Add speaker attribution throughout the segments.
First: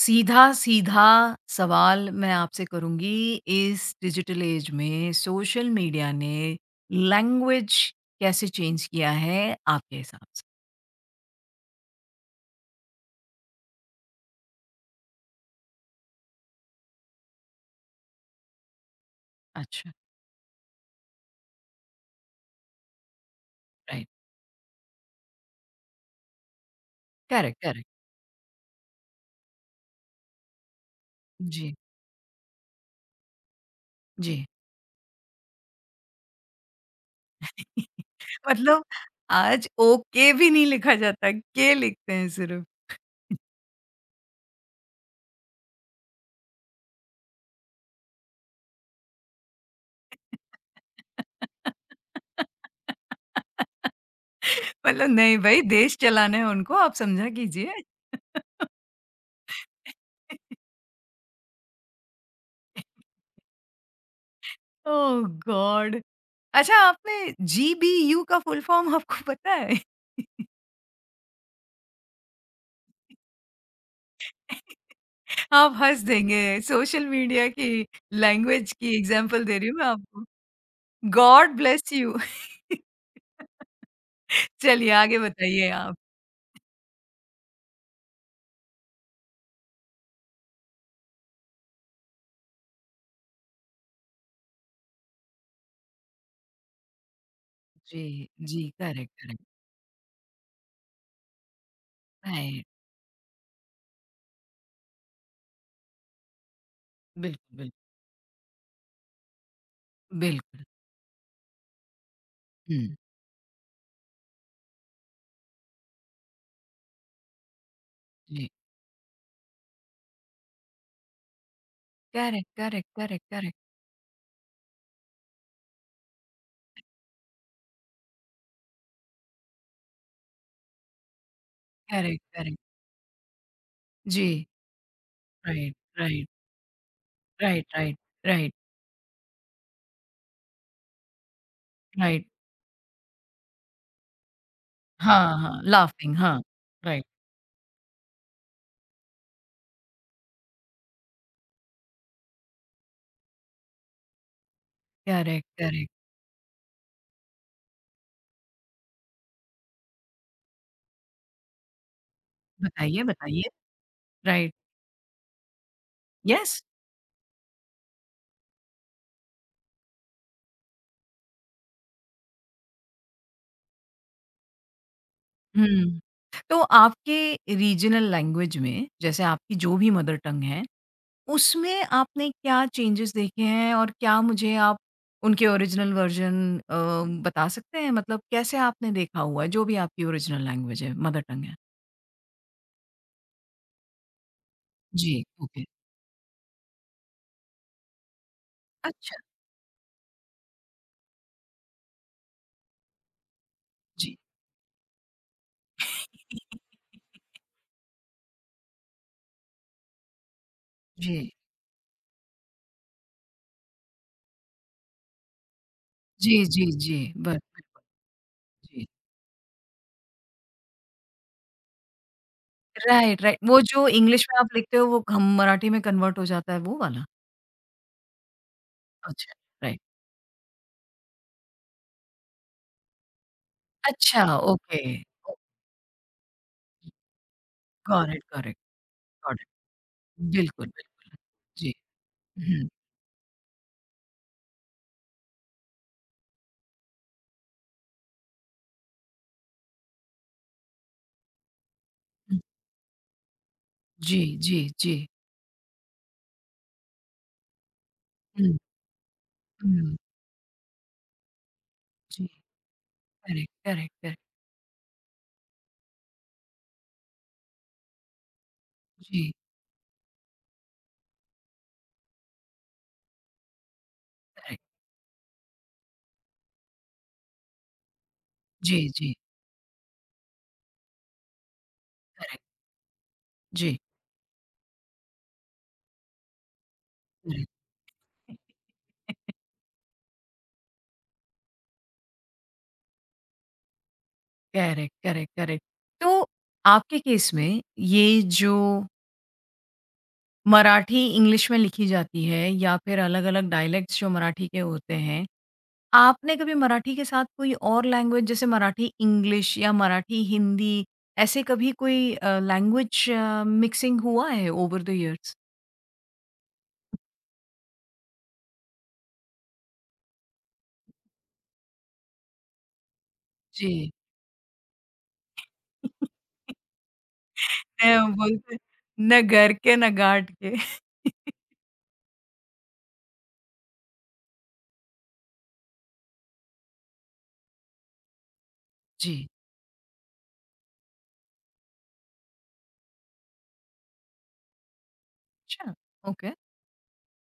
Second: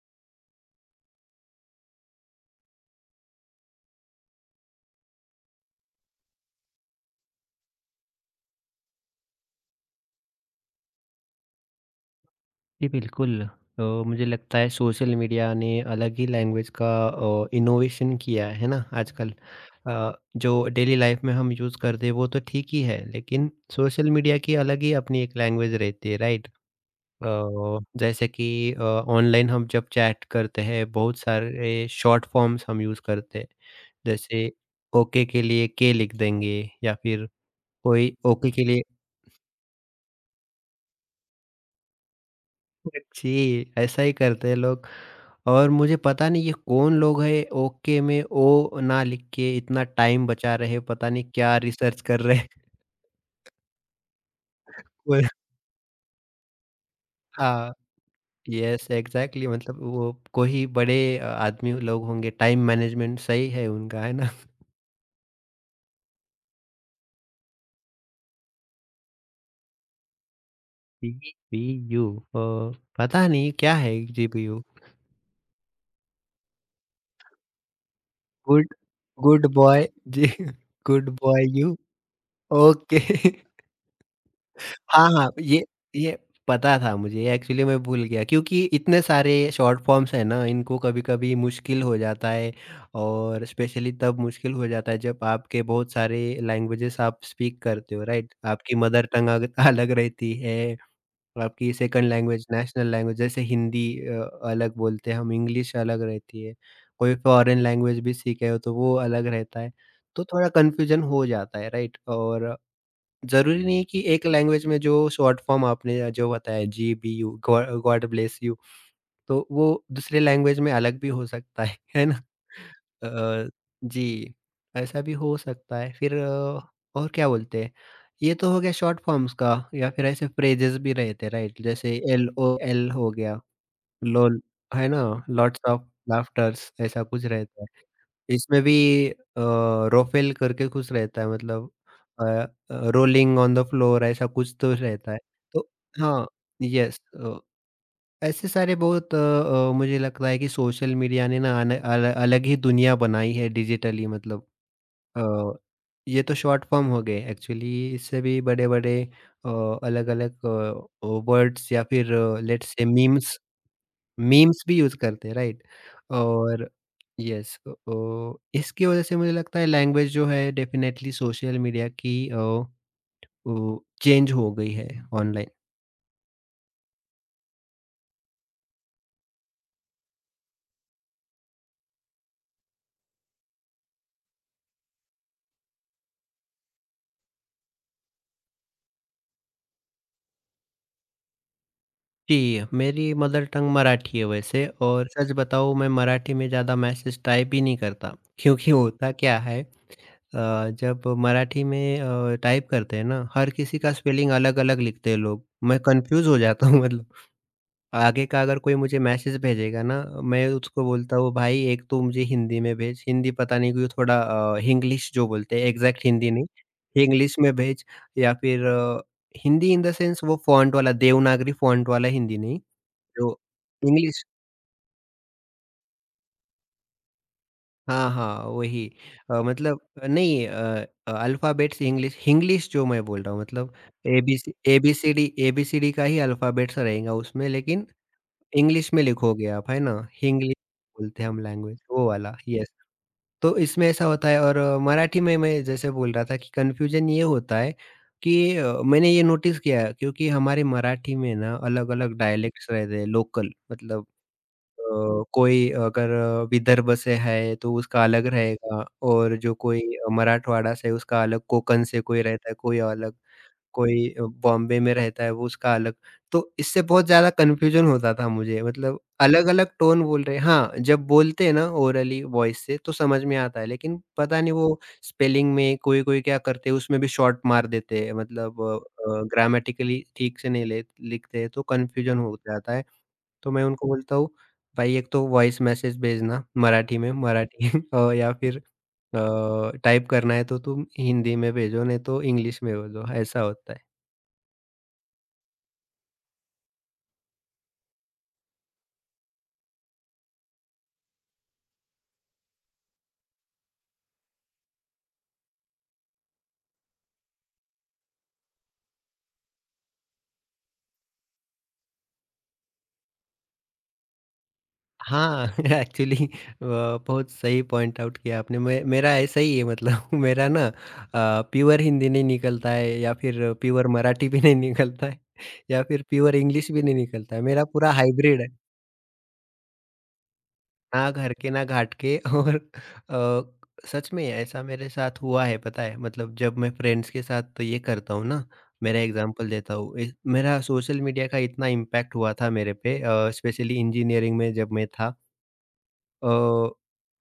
Speaker 1: सीधा-सीधा सवाल मैं आपसे करूँगी, इस डिजिटल ऐज में सोशल मीडिया ने लैंग्वेज कैसे चेंज किया है आपके हिसाब से?
Speaker 2: जी, बिल्कुल। मुझे लगता है सोशल मीडिया ने अलग ही लैंग्वेज का इनोवेशन किया है ना आजकल।
Speaker 1: अच्छा,
Speaker 2: जो डेली लाइफ में हम यूज़ करते हैं वो तो ठीक ही है, लेकिन
Speaker 1: राइट।
Speaker 2: सोशल मीडिया की अलग ही अपनी एक लैंग्वेज रहती है, राइट? अ,
Speaker 1: करेक्ट, करेक्ट।
Speaker 2: जैसे कि ऑनलाइन हम जब चैट करते हैं बहुत
Speaker 1: जी,
Speaker 2: सारे शॉर्ट फॉर्म्स हम यूज़ करते हैं।
Speaker 1: जी।
Speaker 2: जैसे ओके के लिए के लिख देंगे या फिर कोई ओके के लिए
Speaker 1: मतलब आज ओके भी नहीं लिखा जाता, के लिखते हैं सिर्फ़।
Speaker 2: जी, ऐसा ही करते हैं लोग। और मुझे पता नहीं ये कौन लोग हैं ओके में ओ ना लिख के इतना टाइम बचा रहे हैं, पता नहीं क्या रिसर्च कर रहे हैं।
Speaker 1: मतलब
Speaker 2: वो
Speaker 1: नहीं भई देश चलाना है उनको, आप समझा
Speaker 2: हाँ,
Speaker 1: कीजिए।
Speaker 2: यस एग्ज़ैक्टली मतलब वो कोई बड़े आदमी लोग होंगे। टाइम मैनेजमेंट सही है उनका, है ना?
Speaker 1: Oh god! अच्छा आपने जीबीयू का फुल फॉर्म आपको पता है?
Speaker 2: जीपीयू पता नहीं क्या है जीपीयू?
Speaker 1: आप हँस देंगे, सोशल मीडिया की लैंग्वेज
Speaker 2: गुड
Speaker 1: की एग्ज़ाम्पल
Speaker 2: गुड
Speaker 1: दे रही हूँ मैं
Speaker 2: बॉय
Speaker 1: आपको।
Speaker 2: जी। Good bye
Speaker 1: god
Speaker 2: you.
Speaker 1: Bless you.
Speaker 2: Okay.
Speaker 1: चलिए
Speaker 2: हाँ,
Speaker 1: आगे
Speaker 2: हाँ, ये
Speaker 1: बताइए आप?
Speaker 2: ये पता था मुझे एक्चुअली। मैं भूल गया क्योंकि इतने सारे शॉर्ट फॉर्म्स हैं ना, इनको कभी-कभी मुश्किल हो जाता है। और स्पेशली तब मुश्किल हो जाता है जब आपके बहुत सारे लैंग्वेजेस आप स्पीक करते
Speaker 1: जी,
Speaker 2: हो, राइट?
Speaker 1: जी,
Speaker 2: आपकी मदर
Speaker 1: करेक्ट,
Speaker 2: टंग
Speaker 1: करेक्ट,
Speaker 2: अग अलग रहती है, आपकी second language
Speaker 1: right,
Speaker 2: national language जैसे हिंदी अ, अलग बोलते हैं हम, इंग्लिश अलग रहती है, कोई
Speaker 1: बिल्कुल,
Speaker 2: फॉरेन
Speaker 1: बिल्कुल,
Speaker 2: लैंग्वेज भी सीखे हो तो वो अलग रहता है, तो थोड़ा
Speaker 1: बिल्कुल,
Speaker 2: कन्फ्यूजन हो जाता है, राइट? और
Speaker 1: हुँ,
Speaker 2: ज़रूरी नहीं है कि एक लैंग्वेज में जो शॉर्ट फॉर्म आपने जो बताया जीबीयू गॉड गॉड ब्लेस
Speaker 1: जी,
Speaker 2: यू तो वो दूसरे लैंग्वेज में अलग भी हो सकता है, है ना?
Speaker 1: Correct, correct, correct,
Speaker 2: uh,
Speaker 1: correct,
Speaker 2: जी, ऐसा भी हो सकता है फिर। और क्या बोलते हैं? ये तो हो गया शॉर्ट फॉर्म्स का, या फिर ऐसे फ्रेजेस भी रहते हैं, राइट? जैसे
Speaker 1: करेक्ट, करेक्ट,
Speaker 2: एलओएल हो गया। लोल,
Speaker 1: जी,
Speaker 2: है ना? Lots
Speaker 1: right,
Speaker 2: of
Speaker 1: right,
Speaker 2: laughters ऐसा कुछ रहता
Speaker 1: राइट,
Speaker 2: है।
Speaker 1: राइट, राइट,
Speaker 2: इसमें भी रोफेल करके कुछ रहता है मतलब uh
Speaker 1: right,
Speaker 2: rolling on the floor ऐसा कुछ तो रहता है।
Speaker 1: हाँ, हाँ,
Speaker 2: तो
Speaker 1: लाफिंग,
Speaker 2: हाँ,
Speaker 1: हाँ,
Speaker 2: यस
Speaker 1: राइट,
Speaker 2: ऐसे सारे बहुत मुझे लगता है कि सोशल मीडिया ने ना अन अल अलग ही दुनिया बनाई है डिजिटली मतलब।
Speaker 1: करेक्ट,
Speaker 2: अ,
Speaker 1: करेक्ट,
Speaker 2: ये तो शॉर्ट फॉर्म हो गए एक्चुअली, इससे भी बड़े-बड़े अ, अलग-अलग वर्ड्स या फिर लेट्स से
Speaker 1: बताइए,
Speaker 2: मीम्स।
Speaker 1: बताइए, राइट,
Speaker 2: मीम्स भी यूज़ करते हैं, राइट?
Speaker 1: यस।
Speaker 2: और यस इसकी वज़ह से मुझे लगता है लैंग्वेज जो है डेफ़िनेटली सोशल मीडिया की वो चेंज हो गई है ऑनलाइन।
Speaker 1: हुँ। तो आपके रीजनल लैंग्वेज में, जैसे आपकी जो भी मदर टंग है, उसमें आपने क्या चेंजेस देखे हैं और क्या मुझे आप उनके ओरिजिनल वर्ज़न बता सकते हैं? मतलब कैसे आपने देखा हुआ है, जो भी आपकी ओरिजिनल लैंग्वेज है, मदर टंग है?
Speaker 2: जी, मेरी मदर टंग मराठी है वैसे। और
Speaker 1: जी,
Speaker 2: सच
Speaker 1: ओके।
Speaker 2: बताऊँ, मैं मराठी में ज़्यादा मैसेज टाइप ही नहीं करता। क्योंकि होता
Speaker 1: अच्छा,
Speaker 2: क्या है जब मराठी में टाइप करते हैं ना, हर किसी का
Speaker 1: जी।
Speaker 2: स्पेलिंग अलग-अलग लिखते हैं लोग। मैं कन्फ्यूज़ हो जाता हूँ मतलब। आगे का अगर कोई मुझे मैसेज भेजेगा ना, मैं उसको
Speaker 1: जी।
Speaker 2: बोलता हूँ भाई एक तो मुझे हिंदी में भेज, हिंदी पता नहीं क्यों थोड़ा हिंग्लिश जो बोलते हैं एग्ज़ैक्ट हिंदी
Speaker 1: जी,
Speaker 2: नहीं,
Speaker 1: जी, जी। ब
Speaker 2: हिंग्लिश में
Speaker 1: बिल्कुल,
Speaker 2: भेज, या फिर
Speaker 1: जी।
Speaker 2: हिंदी इन द सेंस वो फ़ॉन्ट वाला देवनागरी फ़ॉन्ट वाला हिंदी नहीं,
Speaker 1: राइट, राइट।
Speaker 2: जो
Speaker 1: वो जो
Speaker 2: इंग्लिश
Speaker 1: इंग्लिश में आप लिखते हो, वो हम मराठी में कन्वर्ट हो जाता है, वो वाला?
Speaker 2: हाँ, हाँ, वही
Speaker 1: अच्छा, राइट।
Speaker 2: मतलब नहीं अल्फ़ाबेट्स इंग्लिश हिंग्लिश जो मैं बोल रहा हूँ मतलब
Speaker 1: अच्छा,
Speaker 2: ABC
Speaker 1: okay.
Speaker 2: ABCD
Speaker 1: okay.
Speaker 2: ABCD का ही अल्फ़ाबेट्स रहेगा उसमें, लेकिन
Speaker 1: got it, got it.
Speaker 2: English में
Speaker 1: प्रोडक्ट
Speaker 2: लिखोगे आप, है ना? हिंग्लिश
Speaker 1: बिल्कुल, बिल्कुल।
Speaker 2: बोलते हैं हम
Speaker 1: जी।
Speaker 2: लैंग्वेज, वो वाला,
Speaker 1: हुँ,
Speaker 2: यस। तो इसमें ऐसा होता है। और मराठी में मैं जैसे बोल रहा था कि कन्फ्यूज़न ये होता है कि मैंने ये नोटिस किया है क्योंकि हमारे मराठी में ना अलग-अलग
Speaker 1: हुँ।
Speaker 2: डायलेक्ट्स रहते हैं लोकल मतलब।
Speaker 1: जी, जी, जी।
Speaker 2: कोई अगर विदर्भ से है तो उसका अलग
Speaker 1: हुँ,
Speaker 2: रहेगा और जो कोई
Speaker 1: हुँ।
Speaker 2: मराठवाड़ा से है उसका अलग, कोंकण से कोई
Speaker 1: जी,
Speaker 2: रहता है, कोई अलग।
Speaker 1: करेक्ट, करेक्ट,
Speaker 2: कोई
Speaker 1: करेक्ट।
Speaker 2: बॉम्बे में रहता है वो उसका अलग। तो इससे बहुत ज़्यादा कन्फ्यूज़न होता था मुझे, मतलब
Speaker 1: जी,
Speaker 2: अलग-अलग टोन बोल रहे हैं। हाँ, जब बोलते हैं ना ओरली वॉइस से तो समझ में आता है, लेकिन पता नहीं
Speaker 1: करेक्ट।
Speaker 2: वो स्पेलिंग में कोई-कोई क्या करते हैं, उसमें भी शॉर्ट मार देते हैं मतलब
Speaker 1: जी, जी,
Speaker 2: ग्रामेटिकली ठीक से नहीं ले लिखते हैं तो कन्फ्यूज़न हो
Speaker 1: करेक्ट।
Speaker 2: जाता है। तो मैं
Speaker 1: जी,
Speaker 2: उनको बोलता हूँ भाई एक तो वॉइस मैसेज भेजना मराठी में
Speaker 1: करेक्ट।
Speaker 2: मराठी या फिर टाइप करना है तो तुम हिंदी में भेजो, नहीं तो इंग्लिश में भेजो, ऐसा होता है।
Speaker 1: Correct, correct, correct. तो आपके केस में ये जो मराठी इंग्लिश में लिखी जाती है या फिर अलग-अलग डायलेक्ट्स जो मराठी के होते हैं, आपने कभी मराठी के साथ कोई और लैंग्वेज जैसे मराठी इंग्लिश या मराठी हिंदी ऐसे कभी कोई लैंग्वेज मिक्सिंग हुआ है ओवर द ईयर्स?
Speaker 2: हाँ, एक्चुअली बहुत सही पॉइंट आउट किया आपने। मैं, मेरा ऐसा ही है मतलब। मेरा ना प्योर हिंदी नहीं निकलता है, या फिर प्योर
Speaker 1: जी।
Speaker 2: मराठी भी नहीं निकलता है, या फिर प्योर इंग्लिश भी नहीं निकलता है, मेरा पूरा
Speaker 1: हैं वो
Speaker 2: हाइब्रिड है।
Speaker 1: बोलते ना घर के ना घाट के।
Speaker 2: ना घर के ना घाट के। और अ, सच में ऐसा मेरे साथ हुआ है पता है मतलब जब मैं फ्रेंड्स के साथ तो ये करता हूँ ना। मेरा
Speaker 1: जी।
Speaker 2: एग्जांपल देता हूँ, मेरा सोशल मीडिया का इतना इम्पैक्ट हुआ था मेरे पे, स्पेशली इंजीनियरिंग में जब मैं था।
Speaker 1: अच्छा,
Speaker 2: अ
Speaker 1: ओके,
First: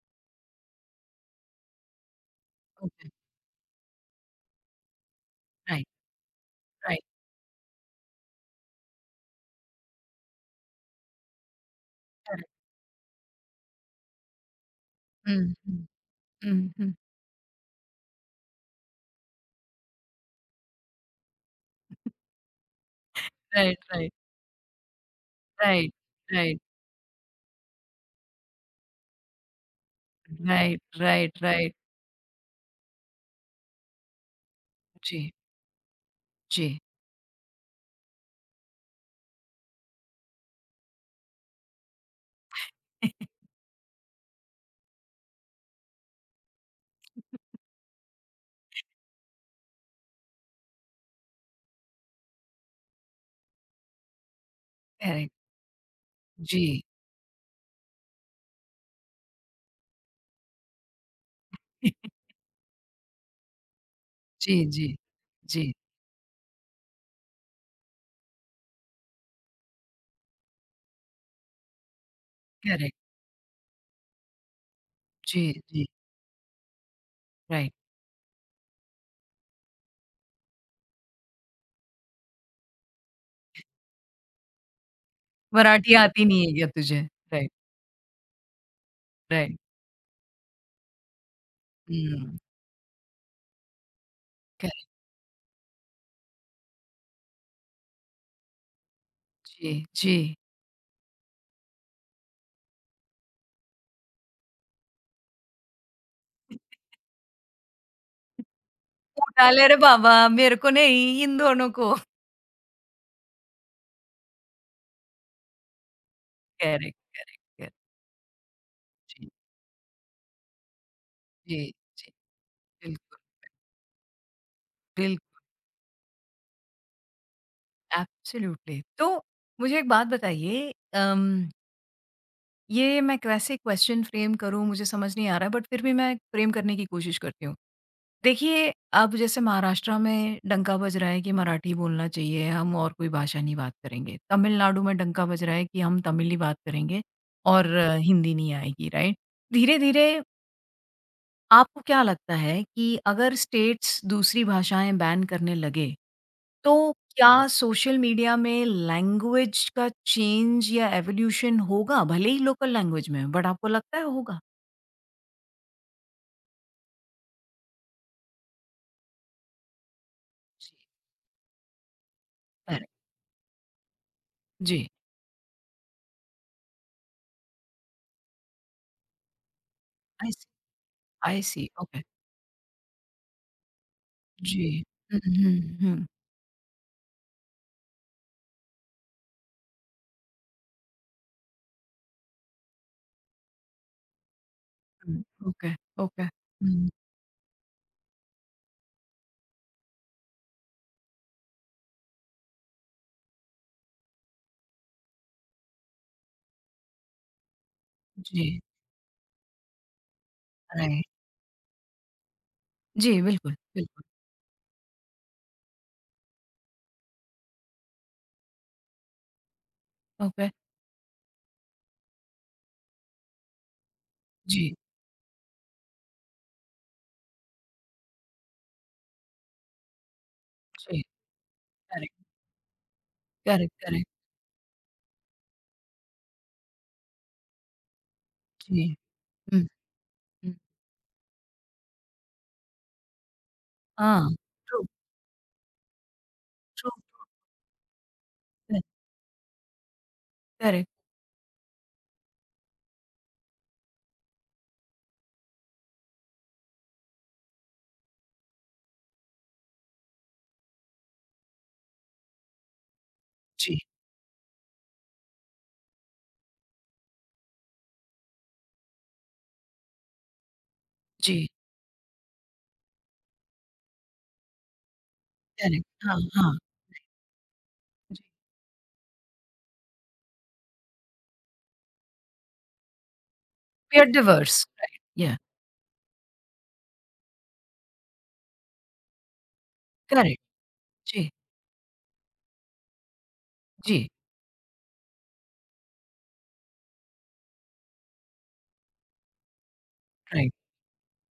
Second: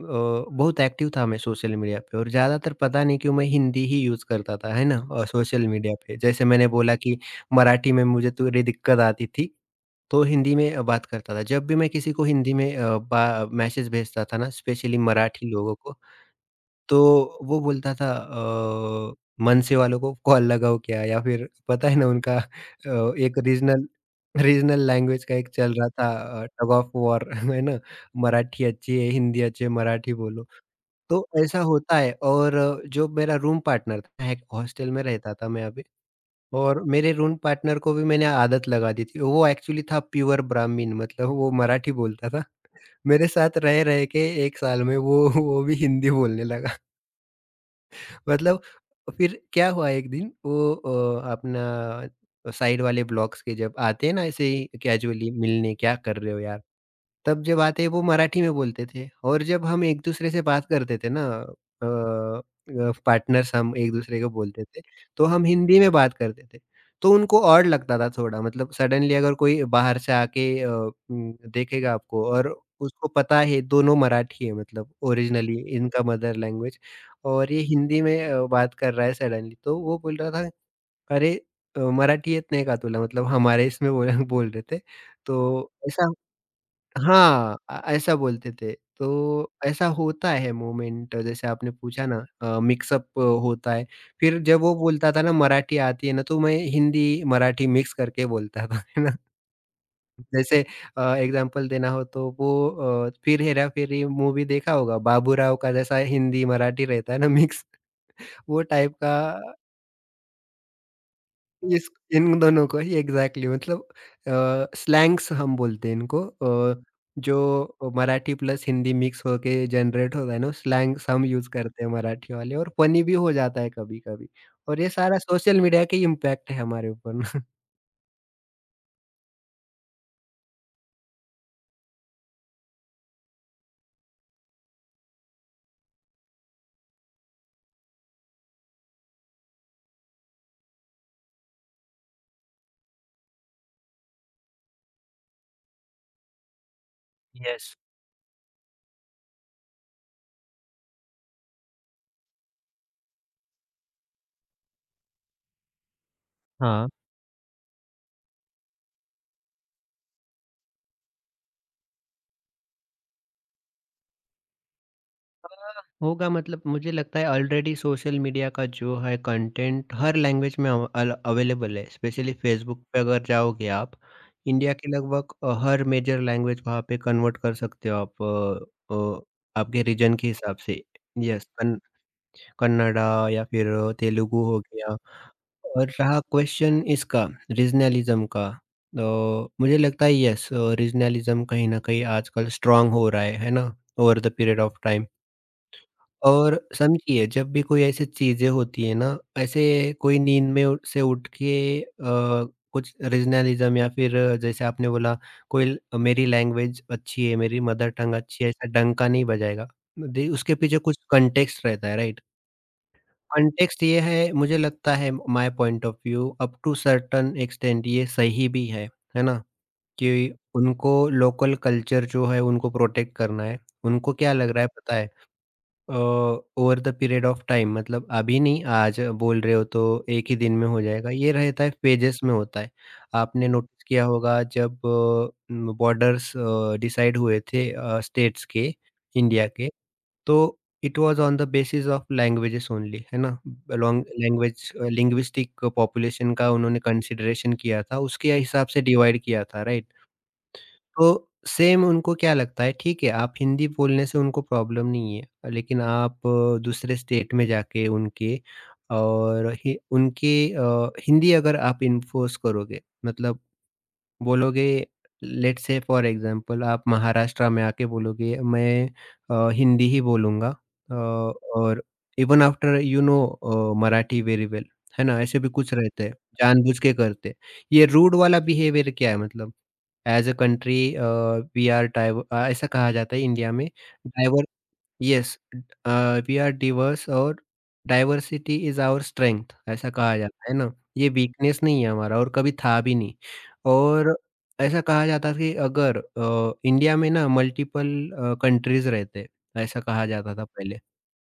Speaker 2: अ, बहुत एक्टिव था मैं सोशल मीडिया पे, और ज़्यादातर पता
Speaker 1: ओके,
Speaker 2: नहीं क्यों मैं हिंदी ही यूज़ करता था, है ना? सोशल
Speaker 1: राइट,
Speaker 2: मीडिया पे जैसे मैंने बोला
Speaker 1: राइट,
Speaker 2: कि मराठी में मुझे थोड़ी दिक्कत आती थी, तो हिंदी में बात करता था। जब भी मैं किसी को
Speaker 1: करेक्ट,
Speaker 2: हिंदी में अ, बा मैसेज भेजता था ना, स्पेशली
Speaker 1: हुँ,
Speaker 2: मराठी लोगों
Speaker 1: हुँ,
Speaker 2: को,
Speaker 1: हुँ, हुँ।
Speaker 2: तो वो बोलता था मनसे वालों को कॉल लगाओ क्या? या फिर पता है ना उनका एक
Speaker 1: right,
Speaker 2: regional
Speaker 1: right,
Speaker 2: regional language का एक चल रहा
Speaker 1: राइट,
Speaker 2: था
Speaker 1: राइट।
Speaker 2: Tug of war. है ना? मराठी अच्छी है, हिंदी अच्छी है, मराठी बोलो।
Speaker 1: राइट,
Speaker 2: तो
Speaker 1: राइट,
Speaker 2: ऐसा
Speaker 1: राइट।
Speaker 2: होता है। और जो मेरा रूम पार्टनर था, मैं एक हॉस्टल में
Speaker 1: जी,
Speaker 2: रहता था मैं अभी,
Speaker 1: जी।
Speaker 2: और मेरे रूम पार्टनर को भी मैंने आदत लगा दी थी। वो एक्चुअली था प्योर ब्राह्मीण, मतलब वो मराठी बोलता था। मेरे साथ रह-रह के 1 साल में वो भी हिंदी बोलने लगा। मतलब फिर क्या हुआ, एक दिन वो अपना साइड वाले ब्लॉक्स के जब आते हैं ना ऐसे ही कैजुअली
Speaker 1: करेक्ट,
Speaker 2: मिलने, क्या कर रहे हो
Speaker 1: जी।
Speaker 2: यार? तब जब आते वो मराठी में बोलते थे, और जब हम एक दूसरे से बात करते थे ना अ अ, पार्टनर्स हम एक दूसरे को
Speaker 1: जी,
Speaker 2: बोलते थे,
Speaker 1: जी,
Speaker 2: तो हम
Speaker 1: जी,
Speaker 2: हिंदी में बात करते थे। तो उनको ऑड लगता था थोड़ा, मतलब सडनली अगर कोई बाहर से आके देखेगा आपको, और
Speaker 1: करेक्ट,
Speaker 2: उसको पता है दोनों मराठी है मतलब
Speaker 1: जी,
Speaker 2: ओरिजिनली
Speaker 1: जी,
Speaker 2: इनका मदर लैंग्वेज, और ये
Speaker 1: राइट।
Speaker 2: हिंदी में बात कर रहा है सडनली, तो वो बोल रहा था अरे मराठी येत नाही का तुला? मतलब हमारे इसमें बोला बोल रहे थे। तो
Speaker 1: मराठी
Speaker 2: ऐसा
Speaker 1: आती नहीं है क्या तुझे? राइट।
Speaker 2: हाँ, ऐसा बोलते थे। तो
Speaker 1: राइट,
Speaker 2: ऐसा होता है मोमेंट जैसे आपने पूछा ना
Speaker 1: हुँ,
Speaker 2: मिक्सअप होता है। फिर जब वो
Speaker 1: करेक्ट,
Speaker 2: बोलता था ना मराठी आती है ना तो मैं हिंदी, मराठी मिक्स करके बोलता था, है ना?
Speaker 1: जी, जी।
Speaker 2: जैसे एग्ज़ाम्पल देना हो तो वो फिर हेरा फेरी मूवी देखा होगा, बाबूराव का जैसा हिंदी, मराठी रहता है ना मिक्स। वो टाइप का
Speaker 1: उठा ले रे बाबा मेरे को नहीं इन दोनों
Speaker 2: इस
Speaker 1: को।
Speaker 2: इन दोनों को ही एग्ज़ैक्टली मतलब स्लैंग्स हम बोलते हैं इनको
Speaker 1: करेक्ट, करेक्ट, करेक्ट।
Speaker 2: जो मराठी प्लस हिंदी मिक्स
Speaker 1: जी,
Speaker 2: होके जनरेट होता है ना स्लैंग्स हम यूज़
Speaker 1: जी,
Speaker 2: करते हैं
Speaker 1: जी।
Speaker 2: मराठी वाले, और फ़नी भी
Speaker 1: बिल्कुल,
Speaker 2: हो जाता है कभी-कभी। और ये सारा
Speaker 1: बिल्कुल,
Speaker 2: सोशल मीडिया का ही इम्पैक्ट है हमारे ऊपर। ना।
Speaker 1: एब्सोल्युटली। तो मुझे एक बात बताइए ये मैं कैसे क्वेश्चन फ्रेम करूँ मुझे समझ नहीं आ रहा है बट फिर भी मैं फ्रेम करने की कोशिश करती हूँ। देखिए, अब जैसे महाराष्ट्र में डंका बज रहा है कि मराठी बोलना चाहिए, हम और कोई भाषा नहीं बात करेंगे। तमिलनाडु में डंका बज रहा है कि हम तमिल ही बात करेंगे और
Speaker 2: यस,
Speaker 1: हिंदी नहीं आएगी, राइट? धीरे-धीरे आपको क्या लगता है कि अगर स्टेट्स दूसरी भाषाएँ बैन करने लगे तो
Speaker 2: हाँ।
Speaker 1: क्या सोशल मीडिया में लैंग्वेज का चेंज या एवोल्यूशन होगा भले ही लोकल लैंग्वेज में हो, बट आपको लगता है होगा?
Speaker 2: होगा, मतलब मुझे लगता है ऑलरेडी सोशल मीडिया का जो है कंटेंट हर लैंग्वेज
Speaker 1: जी,
Speaker 2: में अवेलेबल है, स्पेशली फेसबुक
Speaker 1: करेक्ट।
Speaker 2: पे अगर जाओगे आप, इंडिया
Speaker 1: जी।
Speaker 2: के लगभग हर मेजर लैंग्वेज वहाँ पे कन्वर्ट कर सकते हो आप अ, अ, आपके रीजन के
Speaker 1: आई सी
Speaker 2: हिसाब से,
Speaker 1: I
Speaker 2: yes.
Speaker 1: See okay.
Speaker 2: Kannada या फिर तेलुगु हो
Speaker 1: जी।
Speaker 2: गया।
Speaker 1: हुँ, हुँ,
Speaker 2: और
Speaker 1: हुँ।
Speaker 2: रहा क्वेश्चन इसका रीजनलिज्म का, तो मुझे लगता है यस, रीजनलिज्म कहीं ना कहीं आजकल स्ट्रांग हो रहा है ना, over the period of time.
Speaker 1: हुँ, ओके, ओके।
Speaker 2: और
Speaker 1: हुँ,
Speaker 2: समझिए जब भी कोई ऐसी चीज़ें होती है ना, ऐसे कोई नींद में उ से उठ के कुछ रीजनलिज़्म या फिर जैसे आपने बोला मेरी लैंग्वेज अच्छी है, मेरी मदर टंग अच्छी है,
Speaker 1: जी,
Speaker 2: ऐसा डंका नहीं बजाएगा। दे उसके पीछे कुछ
Speaker 1: राइट।
Speaker 2: कॉन्टेक्स्ट रहता है, राइट?
Speaker 1: जी, बिल्कुल,
Speaker 2: कॉन्टेक्स्ट ये
Speaker 1: बिल्कुल।
Speaker 2: है मुझे लगता है, my point of view up to certain extent ये सही भी है ना? कि
Speaker 1: ओके,
Speaker 2: उनको लोकल कल्चर जो है उनको प्रोटेक्ट करना है। उनको क्या लग रहा है
Speaker 1: जी,
Speaker 2: पता है। Over the period of time, मतलब अभी नहीं, आज बोल रहे हो तो एक ही दिन में हो
Speaker 1: जी,
Speaker 2: जाएगा ये रहता है,
Speaker 1: करेक्ट,
Speaker 2: पेजेस में होता है। आपने
Speaker 1: करेक्ट,
Speaker 2: नोटिस किया
Speaker 1: करेक्ट,
Speaker 2: होगा जब बॉर्डर्स डिसाइड हुए थे स्टेट्स के,
Speaker 1: जी।
Speaker 2: इंडिया
Speaker 1: हुँ,
Speaker 2: के, तो
Speaker 1: हुँ।
Speaker 2: It was on the basis of languages only, है ना? लॉन्ग
Speaker 1: हाँ,
Speaker 2: लैंग्वेज
Speaker 1: ट्रू,
Speaker 2: लिंग्विस्टिक पॉपुलेशन का उन्होंने
Speaker 1: ट्रू,
Speaker 2: कंसिडरेशन किया था, उसके हिसाब से
Speaker 1: करेक्ट,
Speaker 2: डिवाइड किया था, राइट?
Speaker 1: करेक्ट,
Speaker 2: तो सेम उनको क्या लगता है, ठीक है, आप हिंदी बोलने से उनको प्रॉब्लम नहीं है। लेकिन आप दूसरे स्टेट में जाके उनके और हि उनके हिंदी अगर आप इन्फोर्स करोगे मतलब
Speaker 1: जी,
Speaker 2: बोलोगे, लेट्स से फॉर एग्जांपल आप महाराष्ट्र में आके बोलोगे मैं हिंदी ही बोलूँगा
Speaker 1: जी,
Speaker 2: और even after you know Marathi very well, है ना? ऐसे भी कुछ
Speaker 1: करेक्ट,
Speaker 2: रहते हैं,
Speaker 1: हाँ, हाँ,
Speaker 2: जानबूझ के करते हैं। ये रूड
Speaker 1: जी।
Speaker 2: वाला बिहेवियर क्या है मतलब? As a country we are ऐसा कहा जाता है इंडिया में
Speaker 1: we are
Speaker 2: diverse.
Speaker 1: Diverse, right,
Speaker 2: yes.
Speaker 1: Yeah,
Speaker 2: uh, we are diverse और डाइवर्सिटी इज़ आवर स्ट्रेंथ ऐसा कहा
Speaker 1: करेक्ट,
Speaker 2: जाता है ना, ये
Speaker 1: जी।
Speaker 2: वीकनेस नहीं है हमारा और कभी था भी नहीं।
Speaker 1: जी,
Speaker 2: और ऐसा कहा जाता था कि अगर इंडिया में ना मल्टीपल कंट्रीज़ रहते हैं, ऐसा कहा जाता था
Speaker 1: राइट,
Speaker 2: पहले।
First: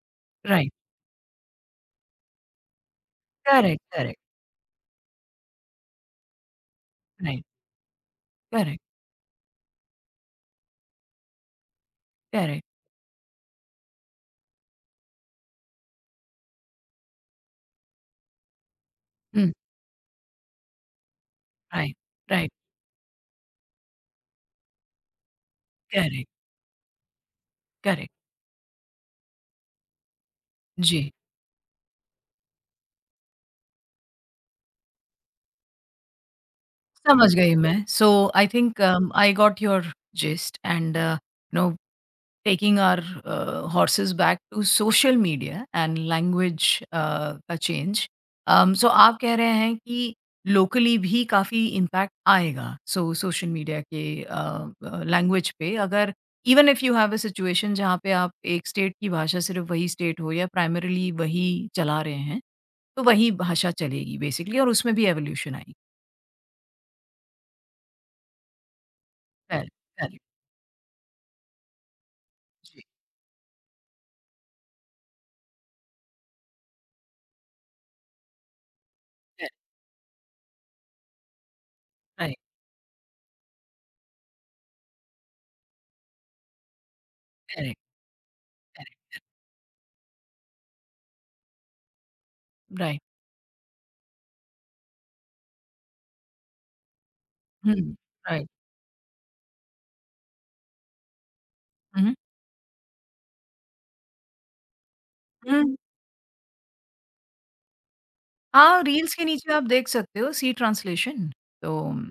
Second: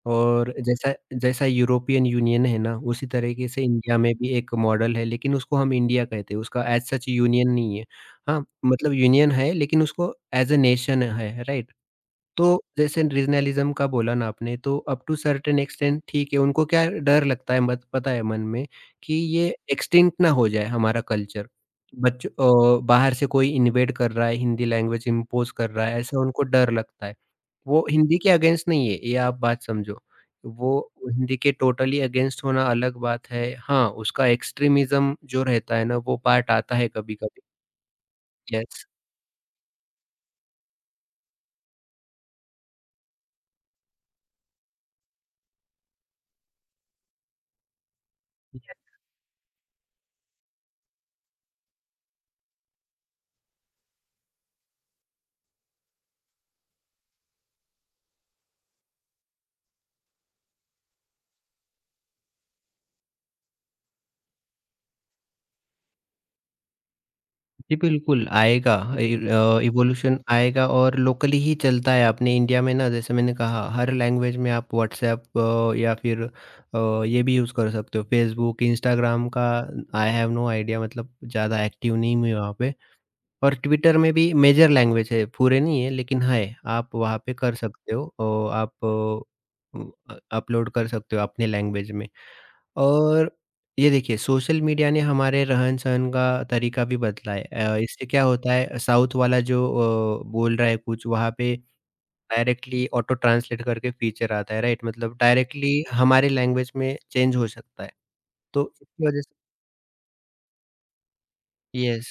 Speaker 2: और
Speaker 1: राइट,
Speaker 2: जैसा जैसा यूरोपियन यूनियन है ना, उसी तरीके से
Speaker 1: करेक्ट,
Speaker 2: इंडिया में
Speaker 1: करेक्ट,
Speaker 2: भी एक मॉडल है, लेकिन उसको हम इंडिया कहते हैं, उसका एज़ सच
Speaker 1: राइट,
Speaker 2: यूनियन नहीं है। हाँ,
Speaker 1: करेक्ट,
Speaker 2: मतलब यूनियन है लेकिन उसको एज़ अ नेशन है, राइट? तो
Speaker 1: करेक्ट,
Speaker 2: जैसे रीजनलिज्म का बोला ना आपने, तो अप टू सर्टेन एक्सटेंट ठीक है, उनको क्या डर लगता है मत पता है मन में कि
Speaker 1: हुँ,
Speaker 2: ये एक्सटिंक्ट ना हो जाए हमारा कल्चर।
Speaker 1: राइट, राइट,
Speaker 2: बच्चों बाहर से कोई इन्वेड कर रहा है, हिंदी लैंग्वेज इम्पोज़ कर रहा है, ऐसा
Speaker 1: करेक्ट,
Speaker 2: उनको डर लगता है। वो
Speaker 1: करेक्ट,
Speaker 2: हिंदी के अगेंस्ट नहीं है, ये आप बात समझो। वो
Speaker 1: जी,
Speaker 2: हिंदी के टोटली अगेंस्ट होना अलग बात है। हाँ, उसका एक्सट्रीमिज़्म जो रहता है ना, वो पार्ट आता है
Speaker 1: समझ
Speaker 2: कभी-कभी।
Speaker 1: गई मैं। So I think
Speaker 2: yes.
Speaker 1: I got your gist and you know taking our horses back to social media and language का चेंज सो आप कह रहे हैं कि लोकली भी काफ़ी इम्पैक्ट आएगा सो सोशल मीडिया के लैंग्वेज पे अगर even if you have a situation जहाँ पे आप एक स्टेट की भाषा सिर्फ वही स्टेट हो या प्राइमरीली वही चला रहे हैं तो वही भाषा चलेगी बेसिकली और उसमें भी एवोल्यूशन आएगी
Speaker 2: जी, बिल्कुल आएगा।
Speaker 1: करेक्ट
Speaker 2: इवोल्यूशन
Speaker 1: करेक्ट
Speaker 2: आएगा और लोकली ही चलता है अपने इंडिया में
Speaker 1: जी
Speaker 2: ना जैसे मैंने कहा हर लैंग्वेज में आप व्हाट्सएप या फिर ये भी यूज़ कर सकते हो फेसबुक, इंस्टाग्राम का।
Speaker 1: Correct
Speaker 2: I have no idea मतलब ज़्यादा एक्टिव नहीं हुई
Speaker 1: राइट
Speaker 2: वहाँ पे। और ट्विटर में भी मेजर लैंग्वेज है, पूरे नहीं है लेकिन है, आप वहाँ पे कर
Speaker 1: करेक्ट
Speaker 2: सकते हो। आप
Speaker 1: करेक्ट
Speaker 2: अपलोड कर सकते हो अपने लैंग्वेज में।
Speaker 1: राइट
Speaker 2: और ये देखिए सोशल मीडिया ने हमारे रहन-सहन का तरीका भी बदला है।
Speaker 1: हम्म
Speaker 2: इससे क्या
Speaker 1: राइट
Speaker 2: होता है साउथ वाला जो बोल रहा है कुछ वहाँ पे डायरेक्टली ऑटो ट्रांसलेट करके फीचर आता है राइट? मतलब डायरेक्टली
Speaker 1: हम्म
Speaker 2: हमारे लैंग्वेज में चेंज हो सकता है। तो
Speaker 1: हाँ,
Speaker 2: इसकी
Speaker 1: रील्स
Speaker 2: वजह
Speaker 1: के
Speaker 2: से
Speaker 1: नीचे आप देख सकते हो सी ट्रांसलेशन तो
Speaker 2: यस,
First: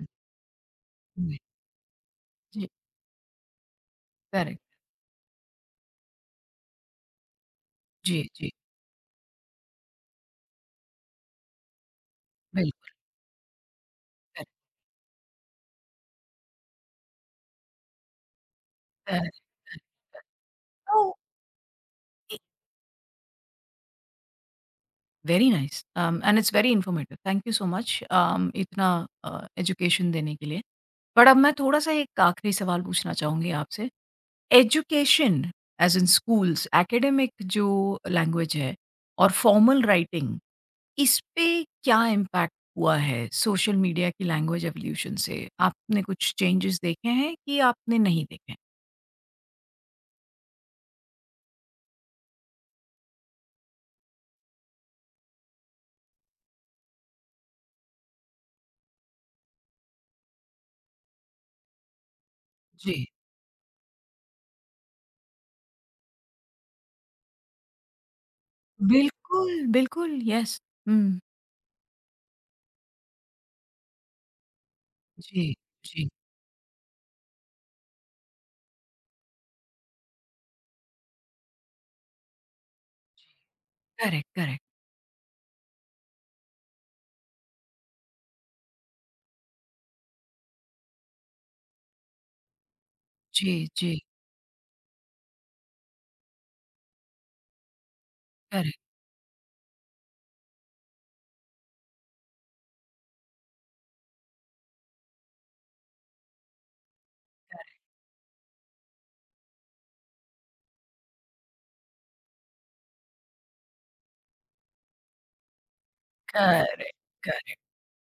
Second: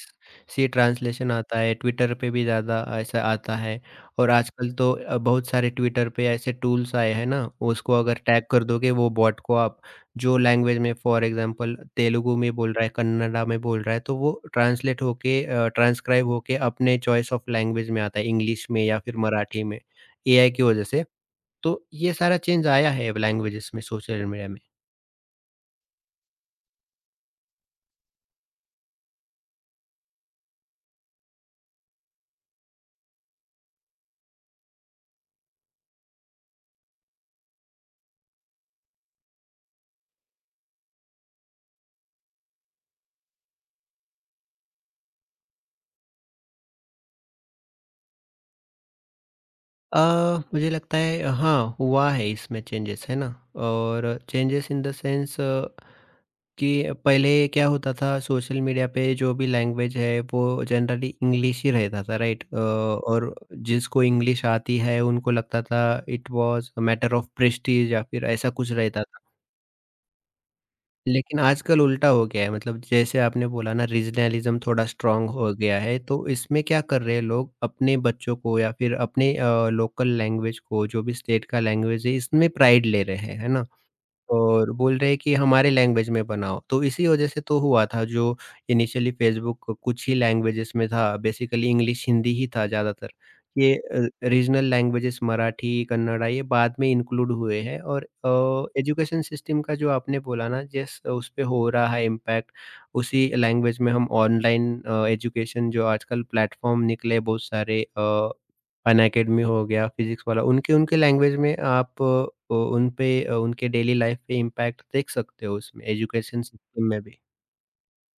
Speaker 2: सी ट्रांसलेशन
Speaker 1: जी,
Speaker 2: आता है, ट्विटर पे भी
Speaker 1: जी,
Speaker 2: ज़्यादा ऐसा आता है। और
Speaker 1: करेक्ट।
Speaker 2: आजकल तो बहुत सारे ट्विटर पे ऐसे टूल्स आए हैं ना, उसको अगर
Speaker 1: जी,
Speaker 2: टैग
Speaker 1: जी,
Speaker 2: कर दोगे वो बॉट को आप, जो लैंग्वेज में फॉर एग्ज़ाम्पल तेलुगु में बोल रहा
Speaker 1: बिल्कुल,
Speaker 2: है, कन्नड़ा में बोल रहा है, तो वो
Speaker 1: करेक्ट,
Speaker 2: ट्रांसलेट होके ट्रांसक्राइब होके अपने चॉइस ऑफ लैंग्वेज में आता है, इंग्लिश में या फिर
Speaker 1: करेक्ट,
Speaker 2: मराठी में,
Speaker 1: करेक्ट।
Speaker 2: एआई की वज़ह
Speaker 1: तो
Speaker 2: से। तो ये सारा
Speaker 1: इ
Speaker 2: चेंज आया है अब लैंग्वेजेज़ में सोशल मीडिया में।
Speaker 1: Very nice and it's very informative. Thank you so much इतना एजुकेशन देने के लिए। बट अब मैं थोड़ा-सा एक आखिरी सवाल पूछना चाहूँगी आपसे। Education as in schools, academic जो लैंग्वेज है और फॉर्मल राइटिंग इस पे क्या इम्पैक्ट हुआ है सोशल मीडिया की लैंग्वेज एवोल्यूशन से? आपने कुछ चेंजेस देखे हैं कि आपने नहीं देखे हैं?
Speaker 2: अ, मुझे लगता है हाँ, हुआ है इसमें चेंजेस, है ना? और चेंजेस इन द सेंस कि पहले क्या होता था सोशल मीडिया पे जो भी लैंग्वेज है वो जनरली इंग्लिश ही रहता था, राइट?
Speaker 1: जी।
Speaker 2: और जिसको इंग्लिश आती है उनको लगता था it was a matter of prestige या फिर ऐसा कुछ रहता था।
Speaker 1: बिल्कुल, बिल्कुल, यस। हुँ।
Speaker 2: लेकिन आजकल उल्टा हो गया है मतलब जैसे आपने बोला ना रीजनलिज्म थोड़ा स्ट्रांग हो
Speaker 1: जी,
Speaker 2: गया है
Speaker 1: जी।
Speaker 2: तो इसमें क्या कर रहे हैं लोग अपने बच्चों को या फिर अपने लोकल लैंग्वेज को जो भी स्टेट का लैंग्वेज है इसमें प्राइड ले रहे हैं है ना।
Speaker 1: Correct, correct.
Speaker 2: और बोल रहे हैं कि हमारे लैंग्वेज में बनाओ, तो इसी वजह से तो हुआ था जो इनिशियली फ़ेसबुक कुछ ही लैंग्वेजेज़ में था, बेसिकली इंग्लिश, हिंदी ही था ज़्यादातर।
Speaker 1: जी,
Speaker 2: ये
Speaker 1: जी,
Speaker 2: रीजनल लैंग्वेजेज़ मराठी, कन्नड़ा ये बाद में इंक्लूड हुए हैं और
Speaker 1: करेक्ट,
Speaker 2: एजुकेशन सिस्टम का जो आपने बोला ना जिस उस पे हो रहा है इम्पैक्ट, उसी लैंग्वेज में हम ऑनलाइन एजुकेशन जो आजकल प्लेटफ़ॉर्म निकले बहुत सारे फन एकेडमी हो गया, फिज़िक्स वाला, उनके-उनके लैंग्वेज में आप उन पे उनके डेली लाइफ़ पे इम्पैक्ट देख सकते हो उसमें एजुकेशन
Speaker 1: करेक्ट,
Speaker 2: सिस्टम में भी।
Speaker 1: Correct.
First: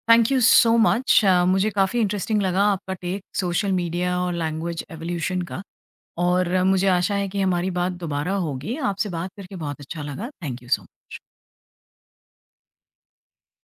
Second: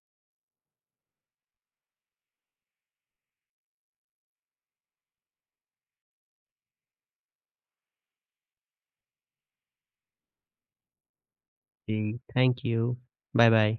Speaker 1: Thank you so much मुझे काफ़ी इंटरेस्टिंग लगा आपका टेक सोशल मीडिया और लैंग्वेज एवोल्यूशन का और मुझे आशा है कि हमारी बात दोबारा होगी। आपसे बात करके बहुत अच्छा लगा। Thank you so much.
Speaker 2: जी, थैंक यू। बाय-बाय।